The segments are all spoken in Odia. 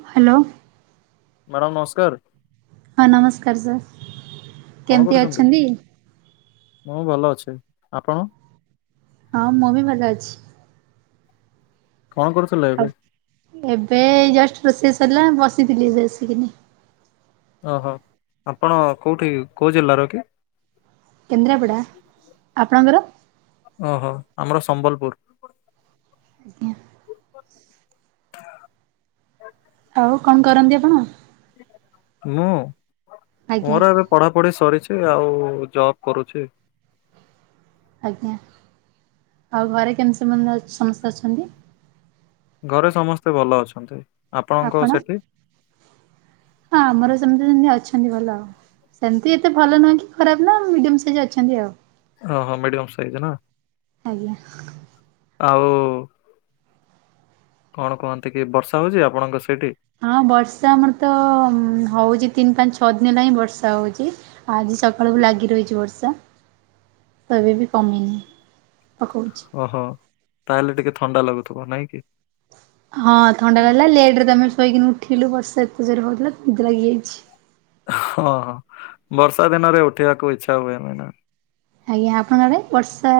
ହ୍ୟାଲୋ। ମ୍ୟାଡ଼ାମ୍ ନମସ୍କାର। ହଁ ନମସ୍କାର ସାର୍ କଣ କେମିତି କରୁଛନ୍ତି? ଅଛନ୍ତି? ମୁଁ ଭଲ ଅଛି। ଆପଣ? ହଁ ମୁଁ ବି ଭଲ ଅଛି। କଣ କରୁଥିଲେ ଆଉ ଏବେ? ଏବେ ଏଇ ଜଷ୍ଟ ରୋଷେଇ ସରିଲା ବସିଥିଲି ଏବେ ଆସିକିନି। ଓହୋ ଆପଣ କୋଉଠି କୋଉ ଜିଲ୍ଲାର କି? କେନ୍ଦ୍ରାପଡ଼ା? ଆପଣଙ୍କର ଓହୋ ଆମର ସମ୍ବଲପୁର। ଆଜ୍ଞା। ଆଉ କଣ କରନ୍ତି ଆପଣ? ମୁୁଁ ଆଜ୍ଞା ମୋର ଏବେ ପଢ଼ାପଢି ସରିଛି ଆଉ ଜବ୍ କରୁଛି। ଆଜ୍ଞା। ଆଉ ଘରେ କେମିତି ସମତେ ସମସ୍ତେ ଅଛନ୍ତି? ଘରେ ସମସ୍ତେ ଭଲ ଅଛନ୍ତି। ଆପଣଙ୍କ ଆପଣ? ସେଠି? ହଁ ଆମର ସେମିତି ସେମିତି ଅଛନ୍ତି ଭଲ ଆଉ। ସେମିତି ଏତେ ଭଲ ନୁହଁ କି ଖରାପ ନା ମିଡ଼ିୟମ୍ ସାଇଜ୍ ଅଛନ୍ତି ଆଉ। ଓହୋ ମିଡିୟମ୍ ସାଇଜ୍ ନା? ଆଜ୍ଞା। ଆଉ କଣ କୁହନ୍ତି କି ବର୍ଷା ହଉଛି ଆପଣଙ୍କ ସେଠି? ହଁ ବର୍ଷା ଆମର ତ ହଉଛି ତିନି ପାଞ୍ଚ ଛଅ ଦିନ ହେଲା ହିଁ ବର୍ଷା ହଉଛି। ଆଜି ସକାଳକୁୁ ଲାଗି ରହିଛି ବର୍ଷା। ଏବେ ବି କମିନି ପକଉଛି। ଓହୋ ତାହେଲେ ଟିକେ ଥଣ୍ଡା ଲାଗୁଥିବ ନାଇଁ କି? ହଁ ଥଣ୍ଡା ଲାଗିଲା ଲେଟ୍ ରେ ତ ଆମେ ଶୋଇକିନି ଉଠିଲୁ ବର୍ଷା ଏତେ ଜୋରେ ହଉଥିଲା ନିଦ ଲାଗିଯାଇଛି। ହଁ ବର୍ଷା ଦିନରେ ଉଠିବାକୁ ଇଛା ହୁଏନି ନା? ଆଜ୍ଞା ଆପଣଙ୍କ ଆଡେ ବର୍ଷା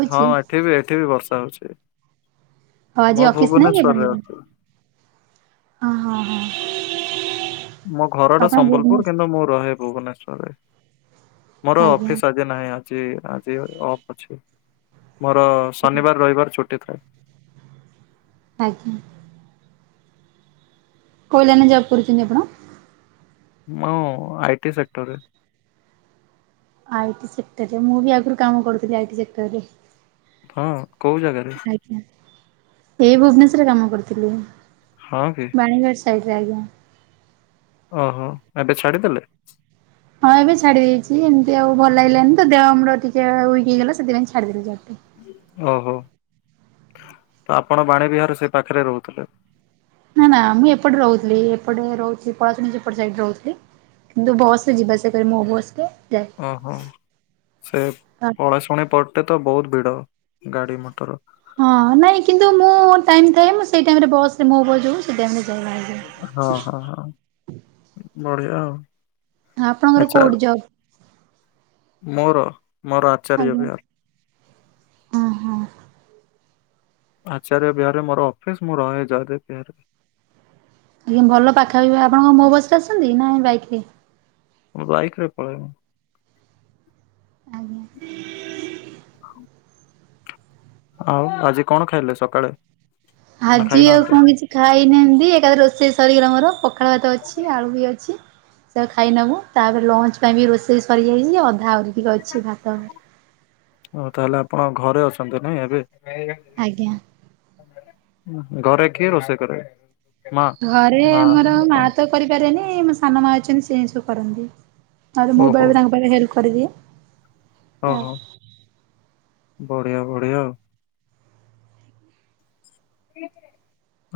ହଉଛି? ଏଠିବି ଏଠିବି ବର୍ଷା ହଉଛି। ହଁ ଆଜି ମୁଁ ଅଫିସ୍ ନାଇଁ କି ଭୁବନେଶ୍ଵରରେ ଆପଣଙ୍କର? ଅଛି। ଅ ହଁ ହଁ। ମୋ ଘର ଟା ଆପଣ ସମ୍ବଲପୁର କିନ୍ତୁ ଭୁବନେଶ୍ୱର ମୁଁ ରହେ ଭୁବନେଶ୍ଵରରେ। ମୋର ଆଜ୍ଞା ଅଫିସ୍ ଆ ନାହିଁ ଆଜି ଆଜି ଅଫ୍ ଅଛି। ମୋର ଶନିବାର ରଇବାର ଛୁଟି ଥାଏ। ଆଜ୍ଞା। କୋଉ ଲାଇନ୍ ରେ ଯବ୍ କରିଛନ୍ତି ଆପଣ? ମୁଁ ଆଇଟି ସେକ୍ଟରରେ। ଆଇଟି ସେକ୍ଟରରେ ମୁଁ ବି ଆଗରୁ କାମ କରୁଥିଲି ଆଇଟି ସେକ୍ଟରରେ। ହଁ କୋଉ ଜାଗାରେ? ଆଜ୍ଞା, ଏ ଭୁବନେଶ୍ଵରରେ କାମ କରିଥିଲି, ହଁ କି? ବାଣିଗଡ଼ ସାଇଡ଼ରେ ଆଜ୍ଞା। ଓହଁ, ଏବେ ଛାଡ଼ିଦେଲେ? ହଁ ଏବେ ଛାଡି ଦେଇଛି ଏମିତି ଆଉ ଭଲ ଲାଗିଲାନି ତ ଦେହ ଆମର ଟିକେ ୱିକ୍ ହେଇଗଲା ସେଥିପାଇଁ ଛାଡିଦେଲି। [unintelligible] ଓହୋ ତ ଆପଣ ବାଣୀବିହାରରୁ ସେ ପାଖରେ ରହୁଥିଲେ। ନାଁ ନାଁ ମୁଁ ଏପଟେ ରହୁଥିଲି ଏପଟେ ରହୁଥିଲି ପଳାଶୁଣି ସେପଟ ସାଇଟ୍ ରହୁଥିଲି। କିନ୍ତୁ ବସରେ ଯିବା ଆସିବା କରେ ମୋ ବସରେ ଯାଏ। ଓହୋ, ସେ ପଳାଶୁଣି ପଟେ ତ ବହୁତ ଭିଡ଼ ଗାଡ଼ି ମଟର। ହଁ ନାଇଁ କିନ୍ତୁ ମୁଁ ଟାଇମ୍ ଥାଏ ମୁଁ ସେଇ ଟାଇମରେ ବସ୍ ରେ ମୋ ବସ୍ ଯୋଉ ସେ ଟାଇମ୍ ରେ ଯାଏ। [unintelligible] ହଁ, ହଁ, ହଁ ବଢ଼ିଆ ଆଉ। ହଁ ଆପଣଙ୍କର ଆଚ୍ଛା କୋଉଠି ଯବ୍? ମୋର, ମୋର ଆଜ୍ଞା ଆଚାର୍ଯ୍ୟବିହାର। ହଁ ହଁ। ଆଚାର୍ଯ୍ୟବିହାରରେ ମୋର ଅଫିସ୍ ମୁଁ ରହେ ଯୟଦେବ ବିହାରରେ। ଆଜ୍ଞା ଭଲ ପାଖାପାଖି ଆପଣ କଣ ମୋ ବସ୍ ରେ ଆସନ୍ତି ନା ଏଇ ବାଇକ୍ ରେ? ମୁ ବାଇକରେ ପଳେଇବ। ଆଜ୍ଞା। [inaudible] ଆଉ ଆଜି କଣ ଖାଇଲେ ସକାଳେ? ନା ଆଜି ଆଉ ଖାଇନାହାନ୍ତି? କଣ କିଛି ଖାଇନାହାନ୍ତି, ଏକାଥରେ ରୋଷେଇ ସରିଗଲା ମୋର ପ ପଖାଳ ଭାତ ଅଛି, ଆଳୁ ବି ଅଛି। ସେ ଖାଇ ନବ, ତାପରେ ଲଞ୍ଚ୍ ପାଇଁ ବି ରୋଷେଇ ସରିଯାଇଛି ଅଧା ଆହୁରିି ଟିକେ ଅଛି ଭାତ। ଓଃ ତାହେଲେ ଆପଣ ଘରେ ଅଛନ୍ତି ନାଇଁ ଏବେ? ଆଜ୍ଞା। ଘରେ କିଏ ରୋଷେଇ କରେ? ମା ଘରେ ନା ଆମର ମା ଆପଣ ତ କରିପାରେନି ମୋ ସାନମା ଅଛନ୍ତି ସେ ହିଁ ସବୁ କରନ୍ତି। ଆଉରି ମୁଁ ଓହୋ ବେଳେବେ ତାଙ୍କ ପାଇଁ ହେଲ୍ପ କରଦିଏ। ଓହୋ, ବଢ଼ିଆ ବଢ଼ିଆ ଆଉ।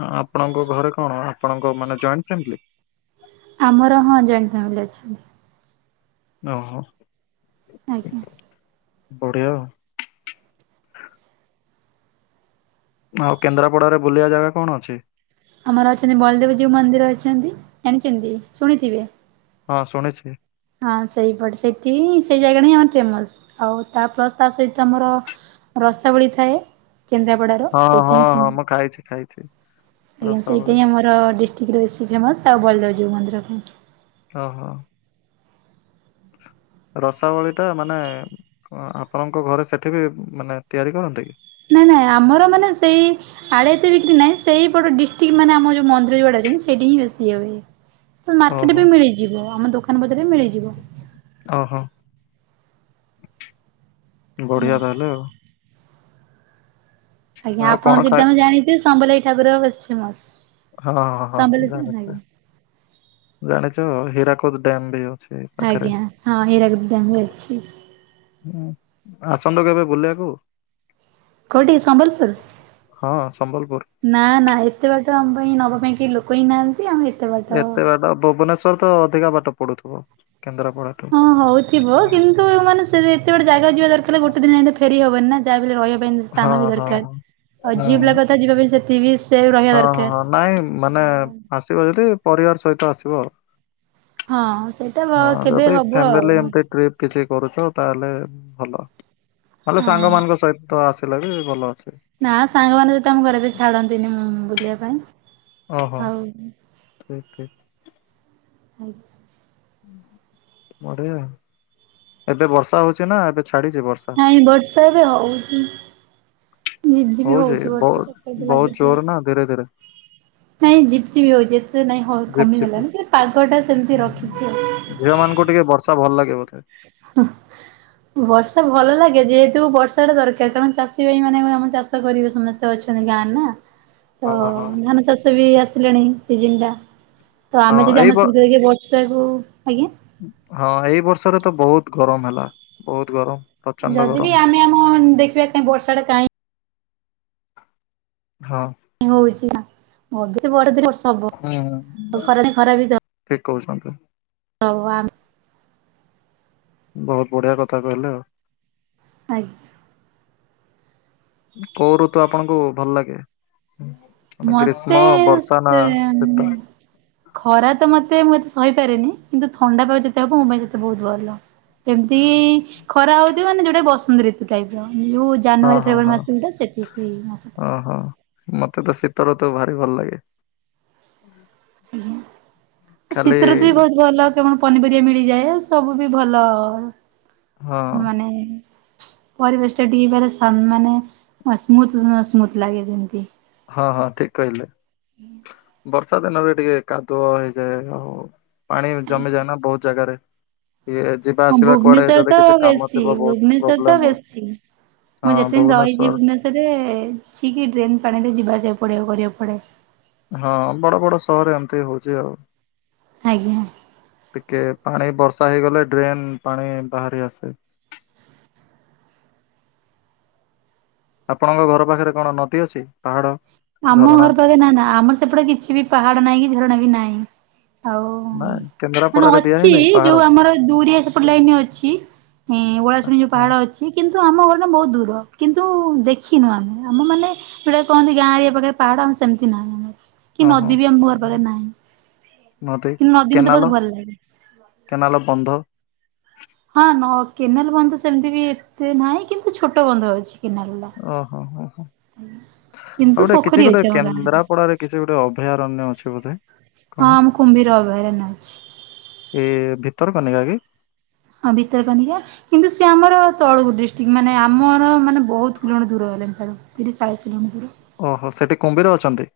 ଆ ଆପଣଙ୍କ ଘରେ କଣ ଆପଣଙ୍କ ମାନେ ଜଏଣ୍ଟ ଫ୍ୟାମିଲି? ଆମର ହଁ ଜଏଣ୍ଟ ଫ୍ୟାମିଲି ଅଛନ୍ତି। ଓହୋ। ଆଜ୍ଞା। ବଢ଼ିଆ। ଆଉ କେନ୍ଦ୍ରାପଡ଼ାରେ ବୁଲିବା ଜାଗା କଣ ଅଛି? ଆମର ଅଛନ୍ତି ବଳଦେବ ଯୋଉ ମନ୍ଦିର ଅଛନ୍ତି, ଜାଣିଛନ୍ତି ଶୁଣିଥିବେ? ହଁ ଶୁଣିଛି। ହଁ ସେଇପଟେ ସେଠି ସେଇ ଜାଗାଟା ହିଁ ଆମର ଫେମସ୍, ଆଉ ତା ପ୍ଲସ୍ ତା ସହିତ ଆମର ରସାବଳି ଥାଏ, କେନ୍ଦ୍ରାପଡ଼ା ତ ହଁ ସେଇଟା ହଁ ହିଁ ହଁ ଫେମସ୍, ମୁଁ ଖାଇଛି ଖାଇଛି ଆଜ୍ଞା ରସାବଳି ସେଇଟା ହିଁ ଆମର ର ଡିଷ୍ଟ୍ରିକ୍ଟରେ ବେଶୀ ଫେମସ୍ ଆଉ ବଳିଦେବ ଜୀଉ ମନ୍ଦିର ପାଇଁ। ଓହୋ। ରସାବଳୀଟା ମାନେ କଣ ଆପଣଙ୍କ ଘରେ ସେଠିବି ମାନେ ତିଆରି କରନ୍ତି କି? ନାଇଁ ନାଇଁ ଆମର ମାନେ ସେଇ ଆଡ଼େ ଏତେ ବିକ୍ରି ନାହିଁ ସେଇପଟ ଡିଷ୍ଟ୍ରିକ୍ ମାନେ ଆମ ଯୋଉ ମନ୍ଦିର ଯୁଆଡେ ଅଛନ୍ତି ସେଠି ହିଁ ବେଶି ଇଏ ହୁଏ। ହଁ ମାର୍କେଟ ଓହୋ ବି ମିଳିଯିବ ଆମ ଦୋକାନ ବଜାରେ ମିଳିଯିବ। ଓହୋ। ଆଜ୍ଞା। ବଢିଆ ତାହେଲେ ଆଉ। ଆଜ୍ଞା ଆଉ କଣ ଆପଣଙ୍କ ସେଠି ଖାଏ ତୋମେ ଜାଣିଛେ ସମ୍ବଲେଇ ଠାକୁର ବେଶୀ ଫେମସ୍। ହଁ, ହଁ, ହଁ ସମ୍ବଲେଇ ଜାଣିଚେ, ଆଜ୍ଞା। ଜାଣିଛୁ ହୀରାକୁଦ ଡ୍ୟାମ୍ ବି ଯୋଉ। ଆଜ୍ଞା ହଁ ହୀରାକୁଦ ଡ୍ୟାମ୍ ବି ଅଛି। ହଁ ଆସନ୍ତୁ କେବେ ବୁଲିବାକୁ। କୋଉଠି ସମ୍ବଲପୁର? ହଁ ସମ୍ବଲପୁର ନା ନା ଏତେ ବାଟ ଆମ ପାଇଁ ନବା ପାଇଁ କେଇ ଲୋ କ ହି ନାହାନ୍ତି ଆଉ ଏତେ ବାଟ ସେଟା ଭୁବନେଶ ତୋର ତ ଅଧିକା ବାଟ ପଡୁଥିବ କେନ୍ଦ୍ରାପଡ଼ା। ହଁ ହଉଥିବ କିନ୍ତ ତ ମାନେ ସେ ଏତେବେଟେ ଜାଗା ଯିବା ଦରକାର ଗୋଟେ ଦିନରେ ଯାଇ ଫେରି ହବନି ନା। ଯା ବି ହେଲେ ରହିବା ପାଇଁ ସ୍ଥାନ ବି ହଁ ହଁ ଦରକାର। ଆଉ ହୁଁ ଝିଅ ହୁଁ। ପିଲା କଥା ଯିବା ପାଇଁ ସେତି ବି ସେଭ୍ ରହିବା ହଁ, ହଁ, ଦରକାର। ହଁ ନାଇଁ ମାନେ ଆସିବ ଯଦି ପରିବାର ସହିତ ଆସିବ। ହଁ ସେଇଟା ବ ହଁ କେବେ ଯଦି ହବ ଆଉ ଫ୍ୟାମିଲି ଏମତି ଟ୍ରିପ୍ କିଛି କରୁଛ ତାହେଲେ ଭଲ। ନହେଲେ ସାଙ୍ଗ ହଁ। ମାନଙ୍କ ସହିତ ଆସ ଥିଲେ ବି ଭଲ ଅଛି। ନା ସାଙ୍ଗମାନେ ବି ତ ଆମ ଘରେ ଛାଡନ୍ତିନି ଉଁ, ବୁଲିବା ପାଇଁ। ଓହୋ, ଆଉ ଠିକ୍ ଠିକ୍। ଆଜ୍ଞା। ବଢିଆ ଏବେ ବର୍ଷା ହଉଛି ନା ଏବେ ଛାଡିଛି ବର୍ଷା? ନାଇଁ ବର୍ଷା ଏବେ ହଉଛି। ଝିିପଝିିପ ହଉଛି ହଉଛିି ବର୍ଷ ବହୁତ [unintelligible] ବହୁତ ଲାଗିଥିଲା। ଜୋର ନା ଧୀରେ ଧୀରେ ନାଇଁ ଝିପ୍ ଚିପ୍ ହଉଛି ଏତେ ନାଇଁ ଝିପ୍ ଝିପ୍ ହୋ-କମିଗଲାଣି ଯ ପାଗ ଟା ସେମିତି ରଖିଛି ଆଉ। ଝିଅମାନଙ୍କୁ ଟିକେ ବର୍ଷା ଭଲ ଲାଗେ ବୋଧେ? ହଁ। ବର୍ଷା ଭଲ ଲାଗେ ଯେହେତୁ ବର୍ଷା ଟା ଦରକାର କାରଣ ଚାଷୀ ଭାଇ ମାନେ ବି ଆମ ଚାଷ ଷ କରିବେ ସମସ୍ତେ ଅଛନ୍ତି ଗାଁ ନା। ତ ହଁ ହଁ ଧାନ ଚାଷ ବି ଆସିଲେଣି ସିଜିିନ ଟା ତ ହଁ ଆମେ ଯଦି ଏଇ ଆମେ ବ ସୁବିଧା ଦେଖି ବର୍ ଷା କୁ ଆଜ୍ଞା ହଁ ଏଇ ବର୍ଷରେ ତ ବହୁତ ଗରମ ହେଲା ବହୁତ ଗରମ। ପ୍ରଚଣ୍ଡ ଯଦି ବିି ଗରମ ଆମେ ଆମ ଦେଖିବା କାଇଁ ବର୍ଷା ଟା କାଇଁ ହଁ। ହଉଛି ନା, ମଝିରେ ବଡ ଦିନ ବର୍ଷ ହବ ଏଁ ଆଉ ହଁ ଖରାଦିନେ ଠିକ କହୁଛନ୍ତି। ହଉ ଆମ ବହୁତ ବଢିଆ କଥା କହିଲେ ଆଉ। ଆଜ୍ଞା। କୋଉ ଋତୁ ଆପଣଙ୍କୁ ଭଲ ଲାଗେ? ମାନେ ଗ୍ରୀଷ୍ମ ମୋତେ ବର୍ଷା ନା ସେ ଶୀତ ଉଁ, ଖରା ତ ମୋତେ ମୁଁ ଏତେ ସହିପାରେନି କିନ୍ତୁ ଥଣ୍ଡା ପାାଗ ଯେତେ ହବ ମୋ ପାଇଁ ସେତେ ବହୁତ ଭଲ। କେମତି ଏଇ ଖରା ହଉଥିବ ମାନେ ଯୋଉଟା ବସନ୍ତ ଋତୁ ଟାଇପ୍ ର ଯୋଉ ହଁ ଜାନୁଆରୀ ହଁ ଫେବୃୟାରୀ ହଁ ମାସ ଯୋଉଟା ସେଟି ସେଇ ମାସ ଟା। ଓହୋ ମତେ ତ ଶୀତ ଋତୁ ଭାରି ଭଲ ଲାଗେ ହୁଁ ଖାଲି ଶୀତ ଋତୁ ବି ବହୁତ୍ ଭଲ କେ କଣ ପନିପରିବା ମିଳିଯାଏ ସବୁ ବି ଭଲ ହଁ ମାନେ ପରିବେଶ ଟା ଟିକେ ବାର ସମାନେ ସ୍ମୁଥ ସ୍ମୁଥ ଲାଗେ ଯେମତି ହଁ ହଁ ଠିକ୍ କହିଲେ ବର୍ଷା ଦିନରେ ଟିକେ କାଦୁଅ ହେଇଯାଏ ଆଉ ପାଣି ଜମିଯାଏ ନା ବହୁତ୍ ଜାଗାରେ ଇଏ ହଁ ଭୁବନେଶ୍ଵର ତ ବେଶୀ ବହୁତ ଭୁବନେଶ୍ଵର ତ ପ୍ରୋବ୍ଲେମ ହୁଏ ବେଶୀ ମୁଁ ହଁ ଯେତେ ଦିନ ରହିଛି ଭୁବନେଶ୍ଵର ଭୁବନେଶ୍ୱରରେ ଲୁଚିକି ଡ୍ରେନ ପାଣି ରେ ଯିବା ଆସିବା ପଡ଼ିବା କୁ କରିବାକୁ ପଡେ ହଁ ବଡ ବଡ ସହର ଏମତି ହଉଛି ଆଉ ଆଜ୍ଞା ଟିକେ ପାଣି ବର୍ଷା ହେଇଗଲେ ଡ୍ରେନ ପାଣି ବାହାରି ଆସେ ଆପଣଙ୍କ ଘର ପାଖେରେ କଣ ନଦୀ ଅଛି ପାହାଡ ଆମ ଝରଣା ଘର ପାଖରେ ନା ନା ଆମର ସେପଟେ କିଛି ବି ପାହାଡ ନାଇଁ କି ଝରଣା ବି ନାଇଁ ମାରେ ମାନେ ଅଛି ଯୋଉ ଆମର ଦୁରିଆ ସେପଟ୍ ଲାଇନ୍ ଅଛି ଓଳାଶୁଣି ଯୋଉ ହଁ ପାହାଡ ଅ ଛି କିନ୍ତୁ ଆମ ଘରଠୁ ବହୁତ୍ ଦୂର କିନ୍ତୁ ଦେଖିନୁ ଆମେ ଆମ ମାନେ ସେଟା କହନ୍ତି ଗାଁ ରେ ଏ ପାଖେ ପାହାଡ ଆମ ସେମିତି ନାହିଁ କି ଓହୋ ନଦୀ ବି ଆମ ଘର ପାଖରେ ନାହିଁ କିନ୍ତୁ ନଦୀ ମତେ ବହୁତୁ ଭଲ୍ ଲାଗେ କେନାଲ ବନ୍ଧ ହଁ ନହ କେନାଲ ବନ୍ଧ ସେମିତି ବି ଏତେ ନାହିଁ କିନ୍ତୁ ଛୋଟ ବନ୍ଧ ଅଛି କେନାଲଲା ଓହୋ ହୋ ହୋ। ଆଉ ଗୋଟେ କିଛି ଗୁଟେ କେନ୍ଦ୍ରାପଡାରେ କିଛି ଗୋଟେ ଅଭୟାରଣ୍ୟ ଅଛି ବୋଧେ କଣ ହଁ ଆମ କୁମ୍ଭୀର ଅଭୟାରଣ୍ୟ ଅଛି ଏ ଭିତର କନିକା କି ହଁ ଭିତର କନିକା କିନ୍ତୁ ସେ ଆମର ତଳୁକୁ ଡିଷ୍ଟ୍ରିକ୍ଟ ମାନେ ଆମର ମାନେ ବହୁତ କିଲୋମିଟର ଦୂର ହେଲାଣି ଛାଡ଼ ତିରିଶ ଚାଳିଶ କିଲୋମିଟର ଦୂର ଓହୋ ସେଠି କୁମ୍ଭିର ଅଛନ୍ତି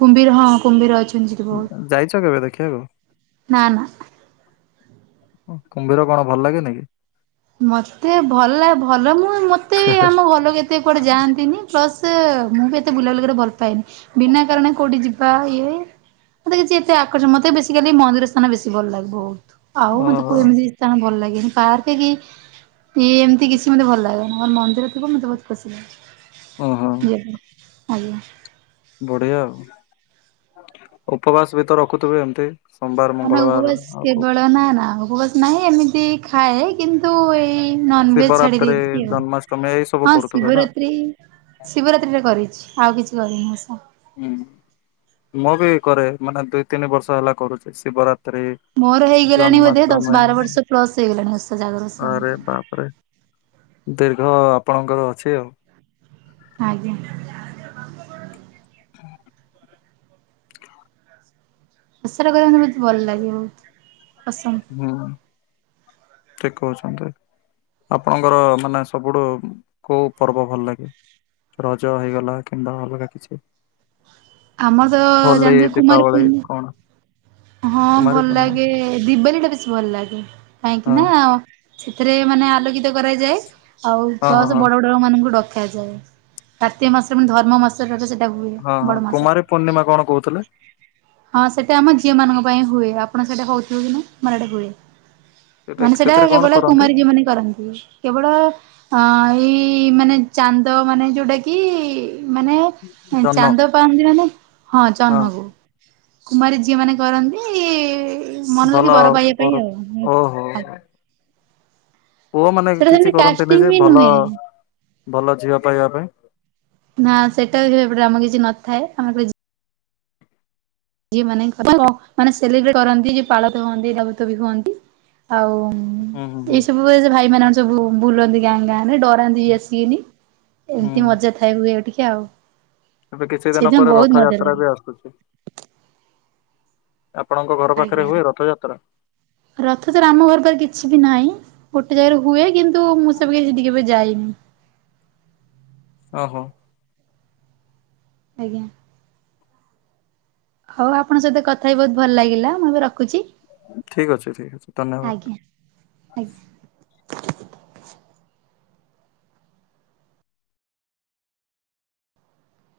କୁମ୍ଭୀର ହଁ କୁମ୍ଭୀର ଅଛନ୍ତି ସେଠି ବହୁତ୍ ଯାଇଚ କେବେ ଦେଖିବାକୁ ନାଁ ନା ଓଃ କୁମ୍ଭୀର କଣ ଭଲ ଲାଗେନିକି ମତେ ଭଲ ଭଲ ମୁଁ ମତେ ବି ଆମ ଘରଲୋକ କେତେ କୁଆଡେ ଯାଆନ୍ତିନି ପ୍ଲସ୍ ସେ ମୁଁ ବି ଏତେ ବୁଲାବୁଲି କରିବାକୁ ଭଲ ପାଏନି ବିନା କାରଣ କୋଉଠି ଯିବା ଇଏ ମତେ କିଛି ହେତେ ଆକର୍ଷଣ ମତେ ବେସିକାଲି ମନ୍ଦିର ସ୍ଥାନ ବେଶୀ ଭଲ ଲାଗେ ବହୁତ୍ ଆଉ ମତେ ଓହୋ କୋଉ ଏମିତି ସ୍ଥାନ ଭଲ ଲାଗେନି ପାର୍କ କି ଇ ଏମତି କିଛି ମତେ ଭଲ ଲାଗେନା ମୋ ମନ୍ଦିର ଥିବ ମତେ ବହୁତ ଖୁସି ଲାଗେ ଓଃ ୟେସ ଆଜ୍ଞା ବଢିଆ ଆଉ ଉପ ଉପବାସ ବି ତ ରଖୁଥିବେ ଏମତି ହଁ ନା ଉପବାସ କେବଳ ନା ନା ଉପବାସ ନାହିଁ ଏମିତି ଖାଏ କିନ୍ତୁ ଏଇ ନନଭେଜ ଛାଡି ଶିବରାତ୍ରି ଦେଇଛି ଆଉ ଜନ୍ମାଷ୍ଟମୀ ଏଇ ସବୁ ହଁ କରୁଥିବେ ନା ଶିବରାତ୍ରି ଶିବରାତ୍ରିରେ କରିଛି ଆଉ କିଛି କରିନି ଓଷା ହୁଁ ମୁ ବି କରେ ମାନେ ଦୁଇ ତିନି ବର୍ଷ ହେଲା କରୁଛି ଶିବରାତ୍ରି ମୋର ହେଇଗଲାଣି ବୋଧେ ଦଶ ଜନ୍ମାଷ୍ଟମୀ ବାର ବର୍ଷ ପ୍ଲସ୍ ହେଇଗଲାଣି ଓଷା ଜାଗର ଓଷା ମୋର ତାପରେ ଦୀର୍ଘ ଆପଣଙ୍କର ଅଛି ଆଉ। ଆଜ୍ଞା। [inaudible] ପ୍ରସାର କରିବା ମୋତେ ବହୁତ ଭଲ ଲାଗିବ ପସନ୍ଦ। ହୁଁ ଠିକ କହୁଛନ୍ତି। ଆପଣଙ୍କର ମାନେ ସବୁଠୁ କୋଉ ପର୍ବ ଭଲ ଲାଗେ। ରଜ ହେଇଗଲା କିମ୍ବା ଅଲଗା କିଛି। ଆମର ତ ହୋଲି ଜାଣିଥିବେ କୁମାର ଦିପାବଳି ପୂର୍ଣ୍ଣି କଣ? ହଁ କୁମାରୀ ଭଲ ପୂର୍ଣ୍ଣିମା ଲାଗେ ଦିିବାଲି ଟା ବେଶୀ ଭଲ ଲାଗେ କାହିଁକି ହଁ ନା ସେଥିରେ ମାନେ ଆଲୋକିତ କରାଯାଏ ଆଉ ହଁ ହଁ ପ୍ଲସ ହଁ। ବଡ ବଡ [unintelligible] ମାନଙ୍କୁ ଡକାଯାଏ କାତ୍ତିକ ମାସ ମାନେ ଧର୍ମ ମାସ ଟ ସେଟା ହୁଏ ହଁ ହଁ ବଡ କୁମାରୀ ମାସରେ। ପୂର୍ଣ୍ଣିମା କଣ କହୁଥିଲେ ହଁ ସେଟା ଆମ ଝିଅ ମାନଙ୍କ ପାଇଁ ହୁଏ ଆପଣ ସେଠା ହଉଥିବ କି ନା ଆମ ଆଡେ ହୁଏ। ସେଟା ମାନେ ସେଇଟା ସେଥିରେ କଣ କେବଳ କରନ୍ତି କୁମାରୀ ଝିଅ ମାନେ ହଁ କରନ୍ତି। କେବଳ ଅ ଏଇ ମାନେ ଚାନ୍ଦ ମାନେ ଯୋଉଟା କି ମାନେ ଜହ୍ନ ଚାନ୍ଦ ପାଆନ୍ତି ନାନାୟ ହଁ ଚହ୍ନକୁ କୁମାରୀ ଝିଅ ମାନେ କରନ୍ତି ମନ ଭଲ ଲାଗି ବର ପାଇବା ପାଇଁ ଆଉ। ଓହୋ ଆଜ୍ଞା ପୁଅ ମାନେ ସେଟା କିଛି ସେମିତି କରନ୍ତିନି କାଷ୍ଟିଂ ଯେ ବି ଭଲ ନୁହେଁ। ଭଲ ଝିଅ ପାଇବା ପାଇଁ। ନା ସେଇଟା ବି ଏପଟେ ଆମର କିଛି ନଥାଏ ଆମେ ଝିଅ ମାନେ ମାନେ ସେଲିବ୍ରେଟ କରନ୍ତି ଯେ ପାଳ ଧୁଅନ୍ତି ଦବତ ବି ଧୁଅନ୍ତି ଆଉ। ହୁଁ ହୁଁ ଏଇ ସବୁ ଭାଇ ମାନେ ସବୁ ବୁଲନ୍ତି ଗାଁ ଗାଁ ଡରାନ୍ତି। ସି ହୁଁ ଆସିକିନି ଏମିତି ହୁଁ ମଜା ଥାଏ ହୁଏ ଟିକେ ଆଉ। ଏବେ କିଛି ଦିନ ସେଇଦିନ ପରେ ବହୁତ ମଜା ରଥଯାତ୍ରା ଲାଗେ ବି ଆସୁଛି। ଆପଣଙ୍କ ଘର ପାଖରେ ହୁଏ ରଥଯାତ୍ରା। ରଥ ଯାତ୍ରା ଆମ ଘର ପାଖରେ କିଛି ବି ନାହିଁ। ଗୋଟେ ଜାଗାରେ ହୁଏ କିନ୍ତୁ ମୁଁ ସେବେ ସେଠି କେବେ ଯାଇନି। ଓହୋ। ଆଜ୍ଞା। ହଉ ଆପଣଙ୍କ ସହିତ କଥା ହେଇ ବହୁତ ଭଲ ଲାଗିଲା ମୁଁ ଏବେ ରଖୁଛି। ଠିକ ଅଛି ଠିକ୍ ଅଛି ଧନ୍ୟବାଦ। ଆଜ୍ଞା ଆଜ୍ଞା।